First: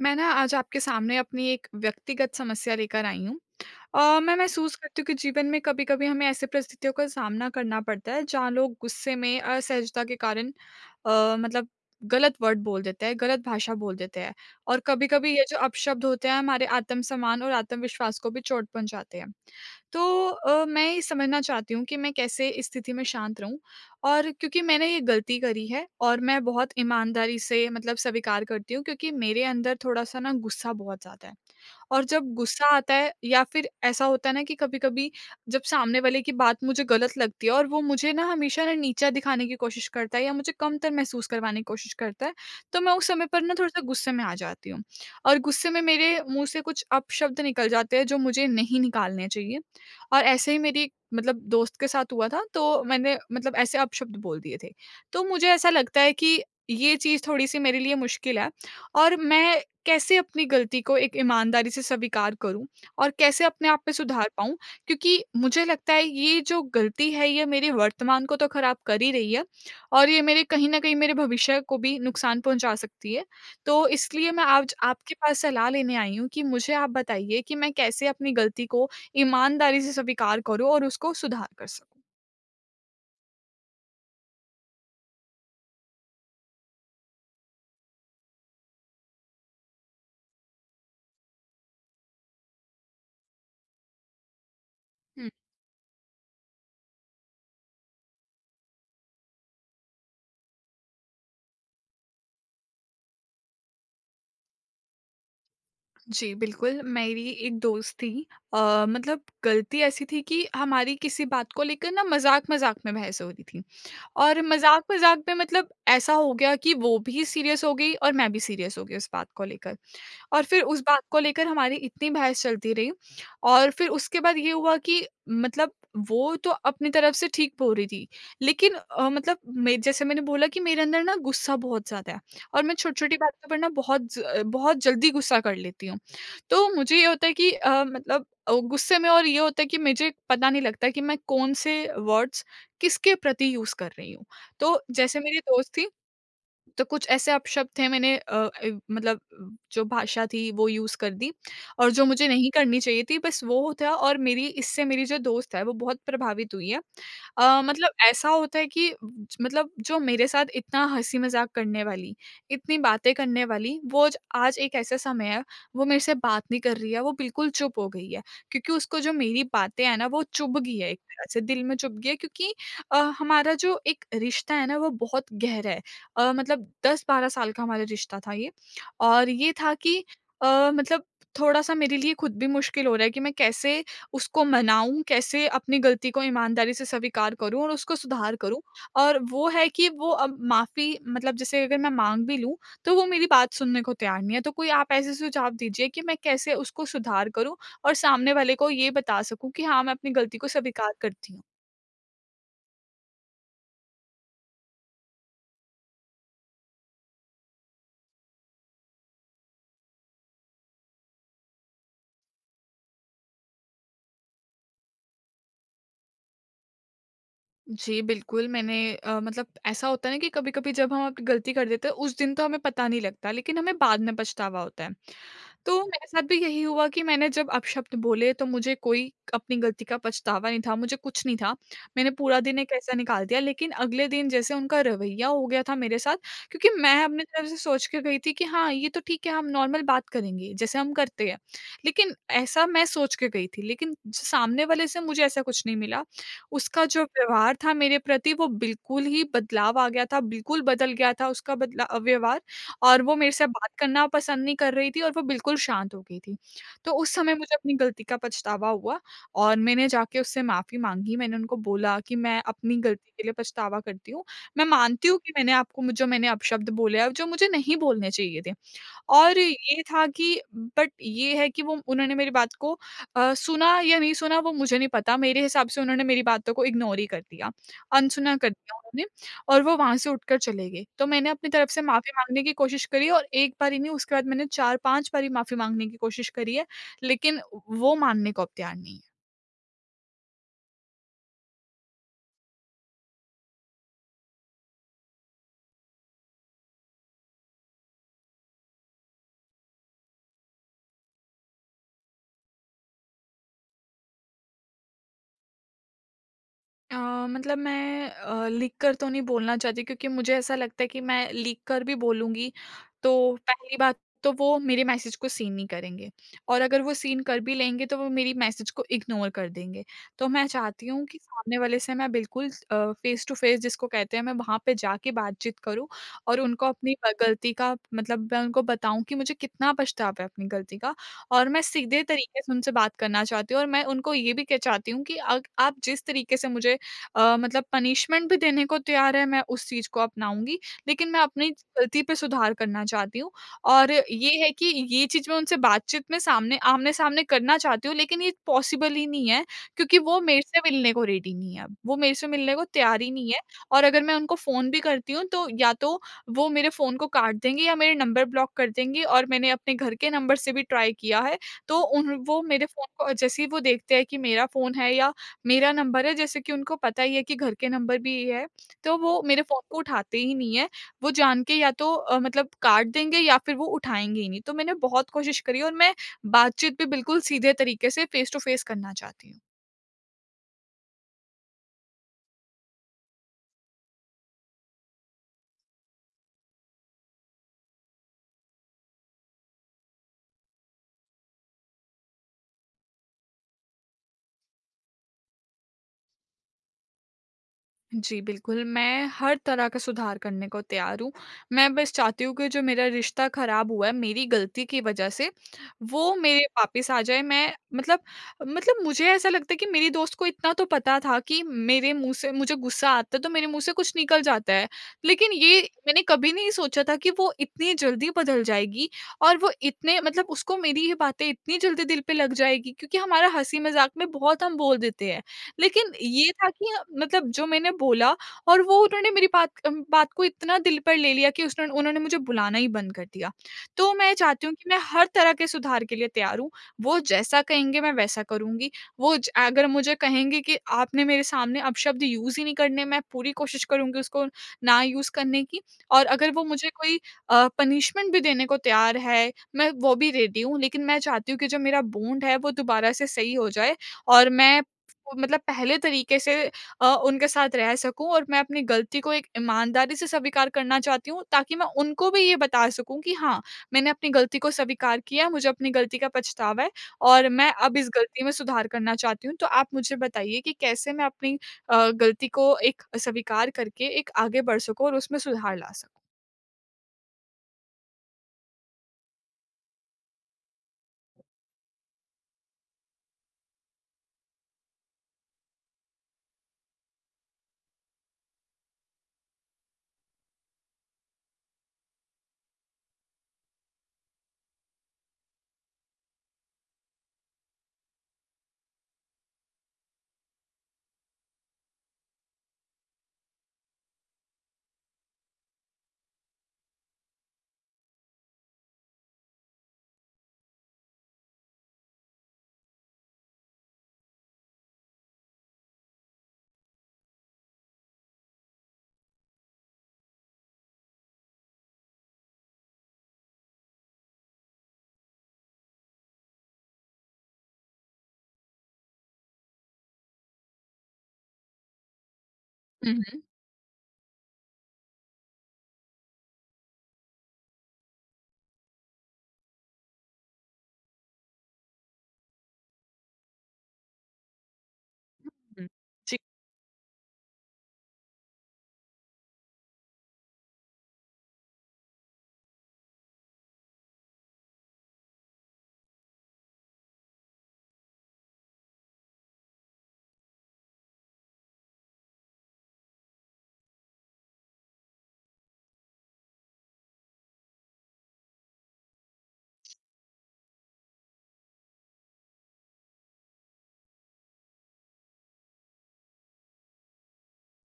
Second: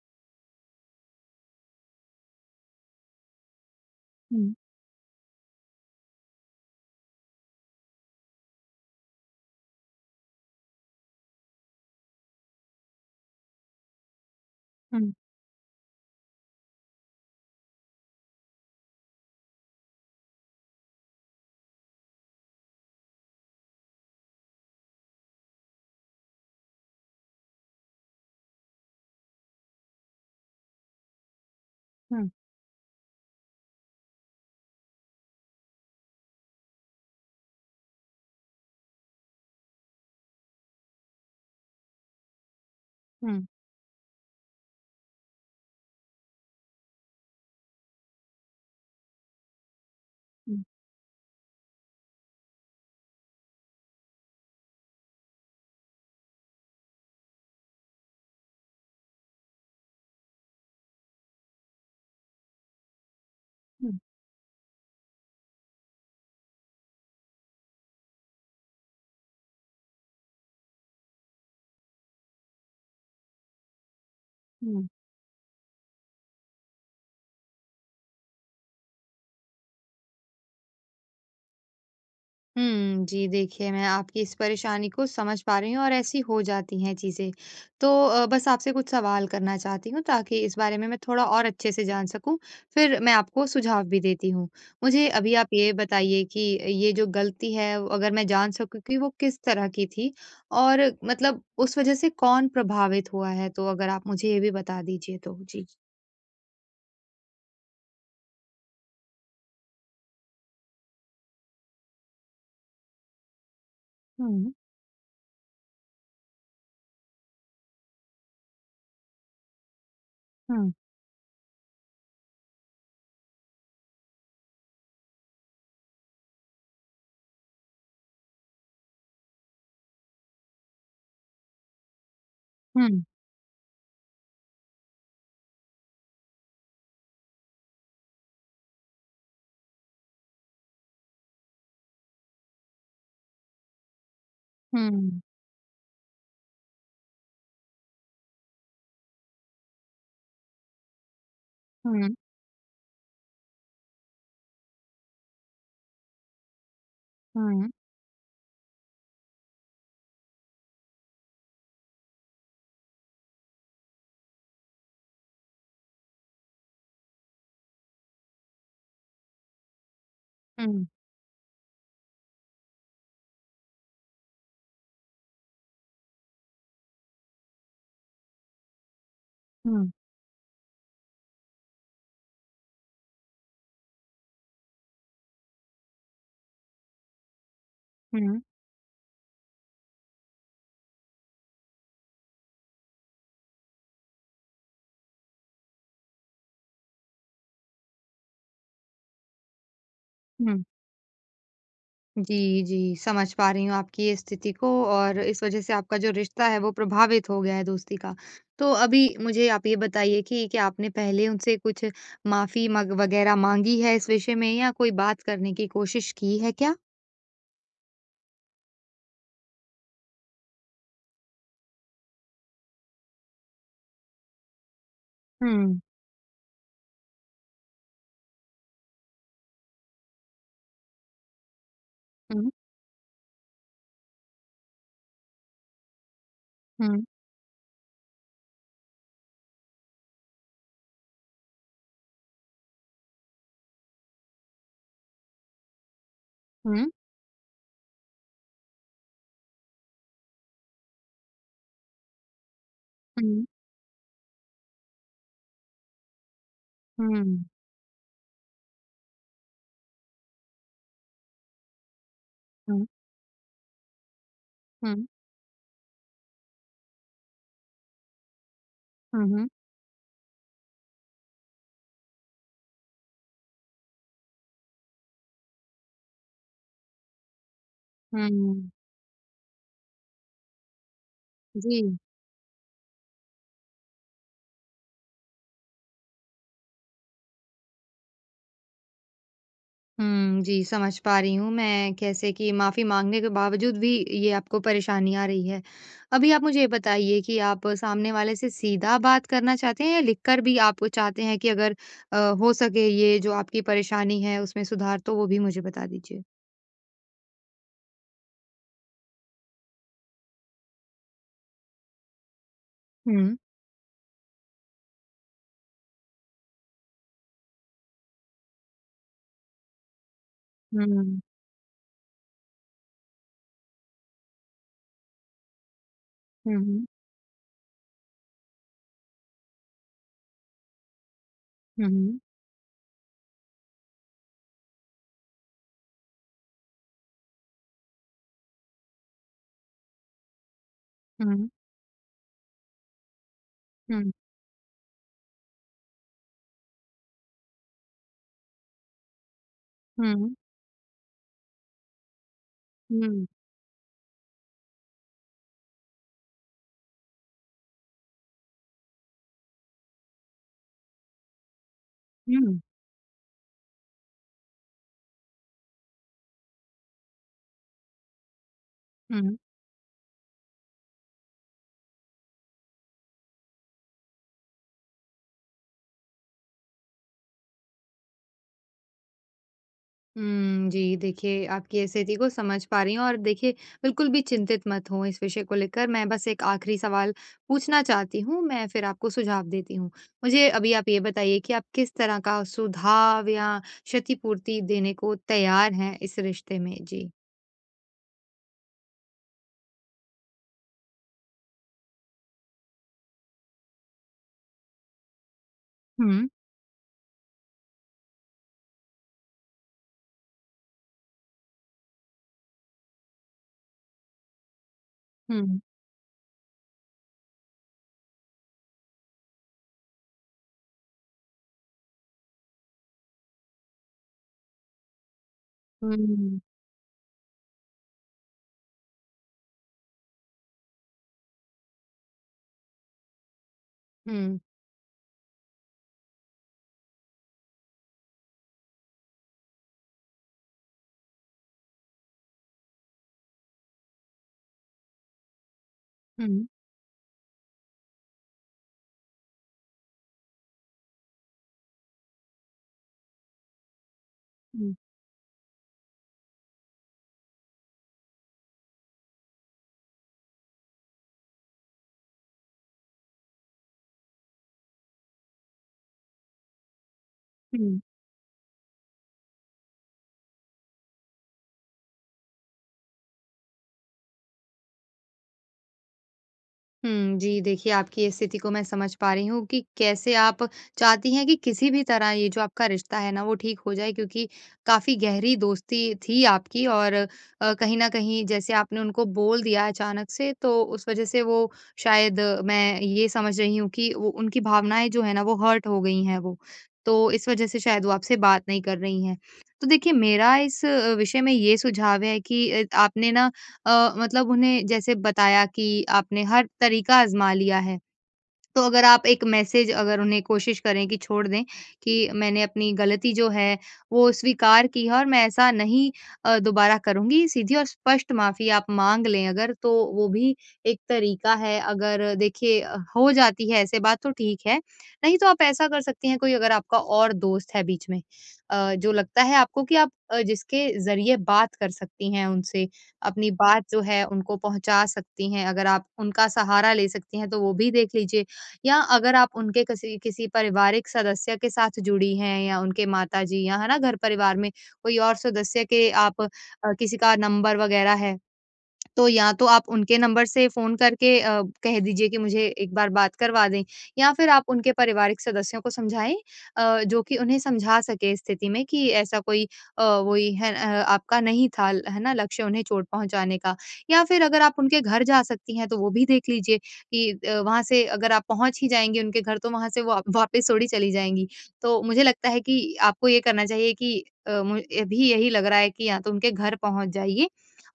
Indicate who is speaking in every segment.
Speaker 1: मैं ना आज आपके सामने अपनी एक व्यक्तिगत समस्या लेकर आई हूँ। अ, मैं
Speaker 2: हुँ।
Speaker 1: महसूस करती हूँ कि जीवन में कभी-कभी हमें ऐसी परिस्थितियों का सामना करना पड़ता है जहाँ लोग गुस्से में, असहजता के कारण अ, मतलब गलत वर्ड बोल देते हैं, गलत भाषा बोल देते हैं। और
Speaker 2: हुँ।
Speaker 1: कभी-कभी ये जो अपशब्द होते हैं हमारे आत्म-सम्मान और आत्मविश्वास को भी चोट पहुँचाते हैं। तो अ, मैं ये समझना चाहती हूँ कि मैं कैसे इस स्थिति में शांत रहूँ और क्योंकि मैंने ये गलती करी है और मैं बहुत ईमानदारी से मतलब स्वीकार करती हूँ क्योंकि मेरे अंदर थोड़ा-सा ना गुस्सा बहुत ज़्यादा है। और
Speaker 2: हुँ।
Speaker 1: जब गुस्सा आता है या फ़िर ऐसा होता है ना कि कभी-कभी जब सामने वाले की बात मुझे गलत लगती है और वो मुझे ना हमेशा ना नीचा दिखाने की कोशिश करता है या मुझे कमतर महसूस करवाने की कोशिश करता है। तो मैं उस समय पर
Speaker 2: हुँ।
Speaker 1: ना थोड़ा-सा गुस्से में आ जाती हूँ। और गुस्से में मेरे मुँह से कुछ अपशब्द निकल जाते हैं जो मुझे नहीं निकालने चाहिए। और ऐसे ही
Speaker 2: हुँ।
Speaker 1: मेरी मतलब दोस्त के साथ हुआ था तो मैंने मतलब ऐसे अपशब्द बोल दिए थे। तो मुझे ऐसा लगता है कि ये चीज़ थोड़ी-सी मेरे लिए मुश्किल है। और मैं कैसे अपनी गलती को एक ईमानदारी से स्वीकार करूँ और कैसे अपने आप में
Speaker 2: हुँ।
Speaker 1: सुधार पाऊँ? क्योंकि मुझे लगता है ये जो गलती है ये मेरे वर्तमान को तो ख़राब कर ही रही है और ये मेरे कहीं न कहीं मेरे भविष्य को भी नुकसान पहुँचा सकती है। तो इसलिए मैं आज
Speaker 2: हुँ।
Speaker 1: आपके पास सलाह लेने आई हूँ कि मुझे आप बताइए कि मैं कैसे अपनी गलती को ईमानदारी से स्वीकार करूँ और उसको सुधार कर सकूँ?
Speaker 2: हुँ। जी, देखिए मैं आपकी इस परेशानी को समझ पा रही हूँ और ऐसी हो जाती हैं चीज़ें। तो अ, बस आपसे कुछ सवाल करना चाहती हूँ ताकि इस बारे में मैं थोड़ा और अच्छे से जान सकूँ फिर मैं आपको सुझाव भी देती हूँ। मुझे
Speaker 1: हुँ।
Speaker 2: अभी आप ये बताइए कि ये जो गलती है अगर मैं जान सकूँ कि वो किस तरह की थी और मतलब उस वज़ह से कौन प्रभावित हुआ है? तो अगर आप मुझे ये भी बता दीजिए तो। जी।
Speaker 1: जी, बिल्कुल। मेरी एक दोस्त थी अ, मतलब गलती ऐसी थी कि हमारी किसी बात को लेकर ना मज़ाक-मज़ाक में बहस हो रही थी। और
Speaker 2: हुँ।
Speaker 1: मज़ाक-मज़ाक में मतलब ऐसा हो गया कि वो भी सीरियस हो गई और मैं भी सीरियस हो गई उस बात को लेकर। और फिर
Speaker 2: हुँ।
Speaker 1: उस बात को लेकर हमारी इतनी बहस चलती रही और फिर उसके बाद ये हुआ कि मतलब वो तो अपनी तरफ़ से ठीक बोल रही थी। लेकिन अ, मतलब जैसे मैंने बोला कि मेरे अंदर ना गुस्सा बहुत ज़्यादा है, और मैं
Speaker 2: हुँ।
Speaker 1: छोटी-छोटी बातों पर ना बहुत ज़ अ, बहुत जल्दी गुस्सा कर लेती हूँ। तो मुझे ये होता है कि अ, मतलब अ, गुस्से में और ये होता है कि मुझे पता नहीं लगता कि मैं कौन-से वर्ड्स किसके प्रति यूज़ कर रही हूँ। तो जैसे
Speaker 2: हुँ।
Speaker 1: मेरी दोस्त थी, तो कुछ ऐसे अपशब्द थे मैंने अ अ, मतलब उ जो भाषा थी वो यूज़ कर दी और जो
Speaker 2: हुँ।
Speaker 1: मुझे नहीं करनी चाहिए थी बस वो था और मेरी इससे मेरी जो दोस्त है वो बहुत प्रभावित हुई है। अ,
Speaker 2: हुँ।
Speaker 1: मतलब ऐसा होता है कि ज मतलब जो मेरे साथ इतना हँसी-मज़ाक करने वाली, इतनी बातें करने वाली, वो ज आज एक ऐसा समय है वो मेरे से बात नहीं कर रही है, वो बिल्कुल चुप हो गई है। क्योंकि उसको जो मेरी बातें हैं ना वो चुभ गई
Speaker 2: हुँ।
Speaker 1: है एक तरह से दिल में चुभ गई है। क्योंकि अ, हमारा जो एक रिश्ता है ना वो बहुत गहरा है अ, मतलब 10-12 साल का हमारा रिश्ता था ये। और ये था
Speaker 2: हुँ।
Speaker 1: कि अ, मतलब थोड़ा-सा मेरे लिए ख़ुद भी मुश्किल हो रहा है कि मैं कैसे उसको मनाऊँ, कैसे अपनी गलती को ईमानदारी से स्वीकार करूँ और उसको सुधार
Speaker 2: हुँ।
Speaker 1: करूँ। और वो है कि वो अब माफ़ी मतलब जैसे अगर मैं माँग भी लूँ, तो वो मेरी बात सुनने को तैयार नहीं है। तो कोई आप ऐसे सुझाव दीजिए कि मैं कैसे उसको सुधार करूँ और सामने वाले को ये बता सकूँ कि हाँ, मैं अपनी गलती को
Speaker 2: हुँ।
Speaker 1: स्वीकार करती हूँ।
Speaker 2: जी, जी, समझ पा रही हूँ आपकी ये स्थिति को और इस वजह से आपका जो रिश्ता है, वो प्रभावित हो गया है दोस्ती का। तो अभी मुझे आप ये बताइए कि क्या आपने पहले उनसे कुछ माफ़ी मग वगैरह माँगी है इस विषय में या कोई बात करने की कोशिश की है क्या?
Speaker 1: जी, बिल्कुल, मैंने अ, मतलब ऐसा होता है ना कि कभी-कभी जब हम अप गलती कर देते हैं, उस दिन तो हमें पता नहीं लगता, लेकिन हमें बाद में पछतावा होता है। तो
Speaker 2: हुँ।
Speaker 1: मेरे साथ भी यही हुआ कि मैंने जब अपशब्द बोले, तो मुझे कोई अपनी गलती का पछतावा नहीं था, मुझे कुछ नहीं था। मैंने पूरा
Speaker 2: हुँ।
Speaker 1: दिन एक ऐसा निकाल दिया, लेकिन अगले दिन जैसे उनका रवैया हो गया था मेरे साथ, क्योंकि मैं
Speaker 2: हुँ।
Speaker 1: अपनी तरफ से सोच के गई थी कि, "हाँ, ये तो ठीक है। हम नॉर्मल बात करेंगे, जैसे हम करते हैं।" लेकिन ऐसा मैं सोच के गई थी, लेकिन सामने वाले से मुझे ऐसा कुछ नहीं मिला। उसका
Speaker 2: हुँ।
Speaker 1: जो व्यवहार था मेरे प्रति, वो बिल्कुल ही बदलाव आ गया था, बिल्कुल बदल गया था उसका बदला अ, व्यवहार और वो मेरे
Speaker 2: हुँ।
Speaker 1: से बात करना पसंद नहीं कर रही थी और वो बिल्कुल शांत हो गई थी। तो उस समय
Speaker 2: हुँ।
Speaker 1: मुझे अपनी गलती का पछतावा हुआ और मैंने जाके उससे माफ़ी माँगी। मैंने उनको बोला कि, "मैं अपनी
Speaker 2: हुँ।
Speaker 1: गलती के लिए पछतावा करती हूँ। मैं
Speaker 2: हुँ।
Speaker 1: मानती हूँ कि मैंने आपको म जो मैंने अपशब्द बोले हैं, जो मुझे नहीं बोलने चाहिए थे।"
Speaker 2: हुँ,
Speaker 1: और
Speaker 2: हुँ।
Speaker 1: ये था कि बट ये है कि वो उन्होंने मेरी बात को अ, सुना या नहीं सुना, वो मुझे नहीं पता। मेरे हिसाब से उन्होंने मेरी बातों को इग्नोर ही कर दिया, अनसुना कर
Speaker 2: हुँ।
Speaker 1: दिया उन्होंने और वो वहाँ से उठकर चले गई। तो मैंने अपनी तरफ से
Speaker 2: जी।
Speaker 1: माफ़ी माँगने की कोशिश करी है और एक बार ही नहीं, उसके बाद मैंने 4-5 बारी माफ़ी माँगने की कोशिश करी है, लेकिन वो मानने को अब तैयार नहीं हैं।
Speaker 2: हुँ, जी। समझ पा रही हूँ मैं, कैसे कि माफी माँगने के बावजूद भी ये आपको परेशानी आ रही है। अभी आप मुझे ये बताइए कि आप सामने वाले से सीधा बात करना चाहते हैं? या लिखकर भी आप चाहते हैं कि अगर अ, हो सके ये जो आपकी परेशानी है उसमें सुधार? तो वो भी मुझे बता दीजिए।
Speaker 1: अ, मतलब मैं अ, लिख कर तो नहीं बोलना चाहती क्योंकि मुझे ऐसा लगता है कि मैं लिख कर भी बोलूँगी
Speaker 2: हुँ।
Speaker 1: तो पहली बात तो वो मेरे मैसेज को सीन नहीं करेंगे। और अगर वो सीन कर भी लेंगे तो वो मेरी मैसेज को इग्नोर कर देंगे। तो मैं चाहती हूँ कि
Speaker 2: हुँ।
Speaker 1: सामने वाले से ना बिल्कुल अ, फेस टू फेस जिसको कहते हैं मैं वहाँ पे जाके बातचीत करूँ। और
Speaker 2: हुँ,
Speaker 1: उनको
Speaker 2: हुँ।
Speaker 1: अपनी अ, गलती का मतलब मैं उनको बताऊँ कि मुझे कितना पछतावा है अपनी गलती का और मैं
Speaker 2: हुँ,
Speaker 1: सीधे
Speaker 2: हुँ।
Speaker 1: तरीके से उनसे बात करना चाहती हूँ। और मैं उनको ये भी के चाहती हूँ कि अग आप जिस तरीके से मुझे अ, मतलब पनिशमेंट भी देने को तैयार हैं, मैं उस चीज़ को अपनाऊँगी। लेकिन मैं
Speaker 2: हुँ।
Speaker 1: अपनी गलती पे सुधार करना चाहती हूँ। और
Speaker 2: हुँ।
Speaker 1: ये है कि ये चीज़ मैं उनसे बातचीत में सामने आमने-सामने करना चाहती हूँ। लेकिन ये पॉसिबल ही नहीं है क्योंकि वो
Speaker 2: हुँ।
Speaker 1: मेरे से मिलने को रेडी नहीं है अब। वो मेरे से मिलने को तैयार ही
Speaker 2: हुँ।
Speaker 1: नहीं है। और अगर मैं उनको फ़ोन भी करती हूँ तो या तो वो मेरे फ़ोन को काट देंगे या मेरे नंबर ब्लॉक कर देंगे। और मैंने अपने घर के नंबर से भी ट्राई किया है। तो उन वो
Speaker 2: हुँ।
Speaker 1: मेरे फ़ोन को जैसे ही वो देखते हैं कि मेरा फ़ोन है या मेरा नंबर है जैसे कि उनको पता ही है कि घर के नंबर भी है। तो वो
Speaker 2: हुँ।
Speaker 1: मेरे फ़ोन को उठाते ही नहीं हैं। वो जान के या तो अ, मतलब काट देंगे या फिर वो उठाएँगे ही नहीं। तो मैंने बहुत कोशिश करी और मैं बातचीत भी बिल्कुल सीधे तरीके से फेस टू फेस करना चाहती हूँ।
Speaker 2: उम, जी देखिए, आपकी स्थिति को समझ पा रही हूँ और देखिए बिल्कुल भी चिंतित मत हों इस विषय को लेकर। मैं बस एक आखिरी सवाल पूछना चाहती हूँ, मैं फिर आपको सुझाव देती हूँ। मुझे अभी आप ये बताइए कि आप किस तरह का सुधाब या क्षतिपूर्ति देने को तैयार हैं इस रिश्ते में? जी।
Speaker 1: जी, बिल्कुल। मैं हर तरह का सुधार करने को तैयार हूँ। मैं बस चाहती हूँ कि जो मेरा रिश्ता खराब हुआ है मेरी गलती की वजह से, वो
Speaker 2: हुँ।
Speaker 1: मेरे वापस आ जाए। मैं मतलब मतलब मुझे ऐसा लगता है कि मेरी दोस्त को इतना तो पता था कि मेरे मुँह से मुझे गुस्सा आता है तो मेरे मुँह से कुछ निकल जाता है, लेकिन ये
Speaker 2: हुँ।
Speaker 1: मैंने कभी नहीं सोचा था कि वो इतनी जल्दी बदल जाएगी और वो इतने मतलब उसको मेरी ये बातें इतनी जल्दी दिल पे लग जाएँगी क्योंकि हमारा हँसी-मज़ाक में बहुत हम बोल देते हैं। लेकिन ये
Speaker 2: हुँ।
Speaker 1: था कि ह मतलब जो मैंने बोला और वो उन्होंने मेरी बात क अम, बात को इतना दिल पर ले लिया कि उसने उन्होंने मुझे बुलाना ही बंद कर दिया। तो मैं
Speaker 2: हुँ।
Speaker 1: चाहती हूँ कि मैं हर तरह के सुधार के लिए तैयार हूँ। वो जैसा कहेंगे मैं वैसा करूँगी। वो ज अगर मुझे कहेंगे कि, "आपने मेरे सामने अपशब्द यूज़ ही नहीं करने।" मैं पूरी कोशिश करूँगी उसको ना यूज़ करने की और अगर वो
Speaker 2: हुँ।
Speaker 1: मुझे कोई अ, पनिशमेंट भी देने को तैयार है, मैं वो भी रेडी हूँ। लेकिन मैं चाहती हूँ कि जो मेरा बॉन्ड है, वो दोबारा से सही हो जाए और मैं
Speaker 2: हुँ।
Speaker 1: उसको मतलब पहले तरीके से अ, उनके साथ रह सकूँ और मैं अपनी गलती को एक ईमानदारी से स्वीकार करना चाहती हूँ ताकि मैं उनको भी ये बता सकूँ कि हाँ, मैंने अपनी गलती को स्वीकार किया है। मुझे अपनी गलती का पछतावा है और मैं अब
Speaker 2: हुँ।
Speaker 1: इस गलती में सुधार करना चाहती हूँ। तो आप मुझे बताइए कि कैसे मैं अपनी अ, गलती को एक अ, स्वीकार करके एक आगे बढ़ सकूँ और उसमें सुधार ला सकूँ?
Speaker 2: हुँ जी, देखिए आपकी स्थिति को मैं समझ पा रही हूँ कि कैसे आप चाहती हैं कि किसी भी तरह ये जो आपका रिश्ता है ना वो ठीक हो जाए क्योंकि काफ़ी गहरी दोस्ती थी आपकी और अ, कहीं न कहीं जैसे आपने उनको बोल दिया अचानक से तो उस वज़ह से वो शायद मैं ये समझ रही हूँ कि वो उनकी भावनाएँ जो हैं ना वो हर्ट हो गई हैं वो, तो इस वज़ह से शायद वो आपसे बात नहीं कर रही हैं। तो देखिए मेरा इस अ, विषय में ये सुझाव है कि अ, आपने ना अ, मतलब उन्हें जैसे बताया कि आपने हर तरीका आज़मा लिया है। तो अगर आप एक मैसेज अगर उन्हें कोशिश करें कि छोड़ दें कि मैंने अपनी गलती जो है वो स्वीकार की है और मैं ऐसा नहीं अ, दोबारा करुँगी, सीधी और स्पष्ट माफ़ी आप माँग लें अगर तो वो भी एक तरीका है। अगर देखिए हो जाती है ऐसे बात तो ठीक है, नहीं तो आप ऐसा कर सकती हैं कोई अगर आपका और दोस्त है बीच में अ, जो लगता है आपको कि आप अ, जिसके ज़रिए बात कर सकती हैं उनसे,
Speaker 1: हुँ, हुँ।
Speaker 2: अपनी बात जो है उनको पहुँचा सकती हैं, अगर आप उनका सहारा ले सकती हैं तो वो भी देख लीजिए। या अगर आप उनके कसी किसी पारिवारिक सदस्य के साथ जुड़ी हैं या उनके माता जी या है ना घर परिवार में कोई और सदस्य
Speaker 1: हुँ
Speaker 2: के
Speaker 1: जी।
Speaker 2: आप अ, किसी का नंबर वग़ैरह है, तो या तो आप उनके नंबर से फ़ोन करके अ, कह दीजिए कि मुझे एक बार बात करवा दें। या फिर आप उनके पारिवारिक सदस्यों को समझाएँ अ, जो कि उन्हें समझा सकें स्थिति में कि ऐसा कोई अ, वोई है अ आपका नहीं था है ना लक्ष्य उन्हें चोट पहुँचाने का या फिर अगर आप उनके घर जा सकती हैं तो वो भी देख लीजिए कि अ, वहाँ से अगर आप पहुँच ही जाएँगी उनके घर तो वहाँ से वा वापस थोड़ी चली जाएँगी। तो मुझे लगता है कि आपको ये करना चाहिए कि अ, मु अभी यही लग रहा है कि या तो उनके घर पहुँच जाइए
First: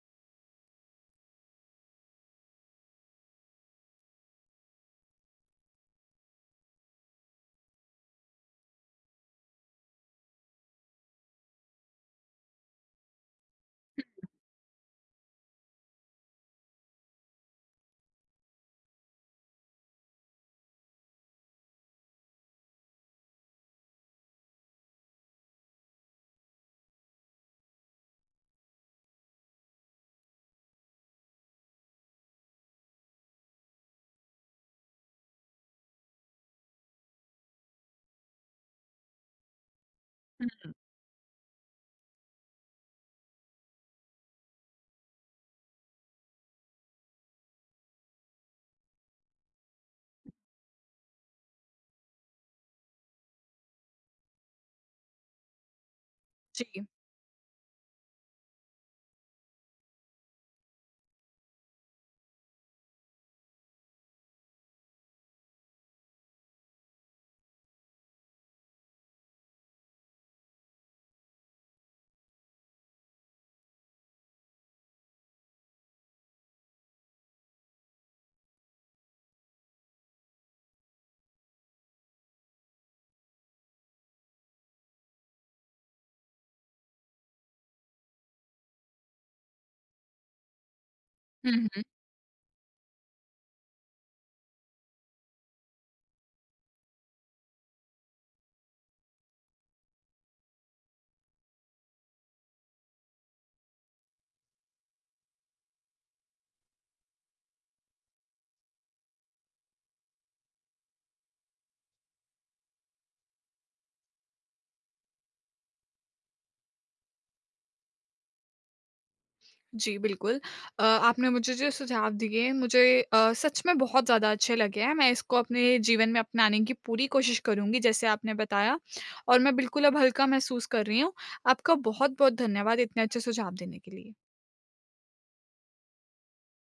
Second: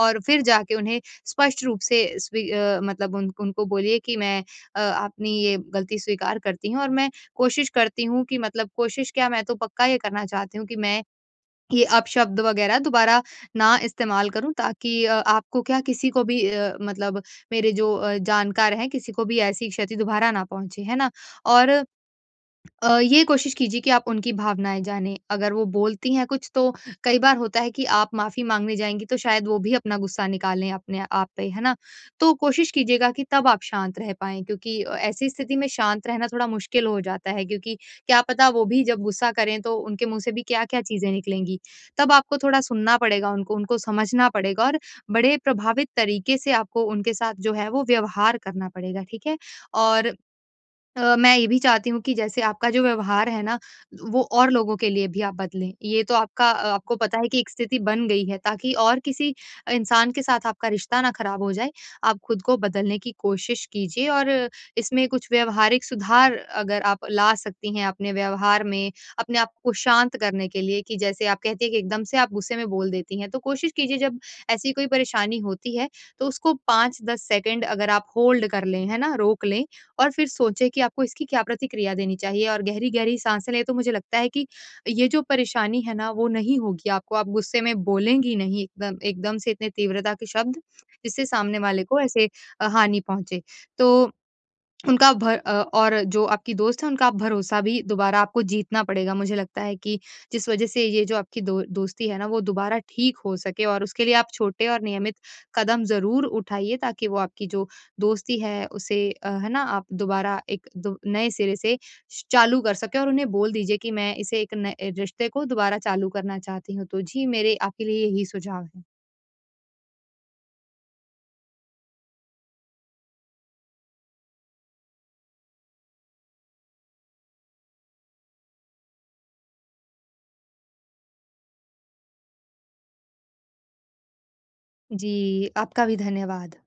Speaker 2: और फिर जाके उन्हें स्पष्ट रूप से स्वी अ, मतलब उनक उनको बोलिए कि मैं अ, अपनी ये गलती स्वीकार करती हूँ और मैं कोशिश करती हूँ कि मतलब कोशिश क्या मैं तो पक्का ये करना चाहती हूँ कि मैं ये अपशब्द वग़ैरह दोबारा ना इस्तेमाल करूँ ताकि अ, आपको क्या किसी को भी अ, मतलब मेरे जो अ, जानकार हैं किसी को भी ऐसी क्षति दोबारा ना पहुँचे। है ना? और अ, ये कोशिश कीजिए कि आप उनकी भावनाएँ जानें। अगर वो बोलती हैं कुछ तो कई बार होता है कि आप माफ़ी माँगने जाएँगी तो शायद वो भी अपना गुस्सा निकालें अपने आप पे। है ना? तो कोशिश कीजिएगा कि तब आप शांत रह पाएँ क्योंकि अ, ऐसी स्थिति में शांत रहना थोड़ा मुश्किल हो जाता है क्योंकि क्या पता वो भी जब गुस्सा करें तो उनके मुँह से भी
Speaker 1: हुँ, हुँ।
Speaker 2: क्या-क्या चीज़ें निकलेंगी। तब आपको थोड़ा सुनना पड़ेगा उनको, उनको समझना पड़ेगा और बड़े प्रभावित तरीके से आपको उनके साथ जो है वो व्यवहार करना पड़ेगा। ठीक है? और अ, मैं ये भी चाहती हूँ कि जैसे आपका जो व्यवहार है ना वो और लोगों के लिए भी आप बदलें। ये तो आपका अ,
Speaker 1: जी।
Speaker 2: आपको पता है कि एक स्थिति बन गई है ताकि और किसी इंसान के साथ आपका रिश्ता ना ख़राब हो जाए, आप खुद को बदलने की कोशिश कीजिए। और इसमें कुछ व्यावहारिक सुधार अगर आप ला सकती हैं अपने व्यवहार में, अपने आप को शांत करने के लिए कि जैसे आप कहती हैं कि एकदम से आप गुस्से बोल देती हैं, तो कोशिश कीजिए जब ऐसी कोई परेशानी होती है तो उसको 5-10 सेकंड अगर आप होल्ड कर लें, है ना? रोक लें और फिर सोचें कि आपको इसकी क्या प्रतिक्रिया देनी चाहिए और गहरी-गहरी साँसे लें तो मुझे लगता है कि ये जो परेशानी है ना वो नहीं होगी आपको, आप गुस्से में बोलेंगी नहीं इतना एकदम से इतने तीव्रता के शब्द, जिससे
Speaker 1: हुँ,
Speaker 2: सामने
Speaker 1: हुँ।
Speaker 2: वाले को ऐसे अ, हानि पहुँचे। तो उनका भर अ, और जो आपकी दोस्त है उनका भरोसा भी दोबारा आपको जीतना पड़ेगा, मुझे लगता है कि जिस वज़ह से ये जो आपकी दो दोस्ती है ना वो दोबारा ठीक हो सके और उसके लिए आप छोटे और नियमित कदम ज़रूर उठाइए ताकि वो आपकी जो दोस्ती है उसे अ, है ना? आप दोबारा एक दो नए सिरे से श चालू कर सकें। और उन्हें बोल दीजिए कि मैं इसे एक नए रिश्ते को दोबारा चालू करना चाहती हूँ। तो जी मेरे आपके लिए यही सुझाव हैं।
Speaker 1: जी बिल्कुल। अ, आपने मुझे जो सुझाव दिए हैं मुझे अ, सच में बहुत ज़्यादा अच्छे लगे हैं। मैं इसको अपने जीवन में अपनाने की पूरी कोशिश करुँगी जैसे आपने बताया। और मैं बिल्कुल अब हल्का महसूस कर रही हूँ। आपका बहुत-बहुत धन्यवाद इतने अच्छे सुझाव देने के लिए।
Speaker 2: जी। आपका भी धन्यवाद।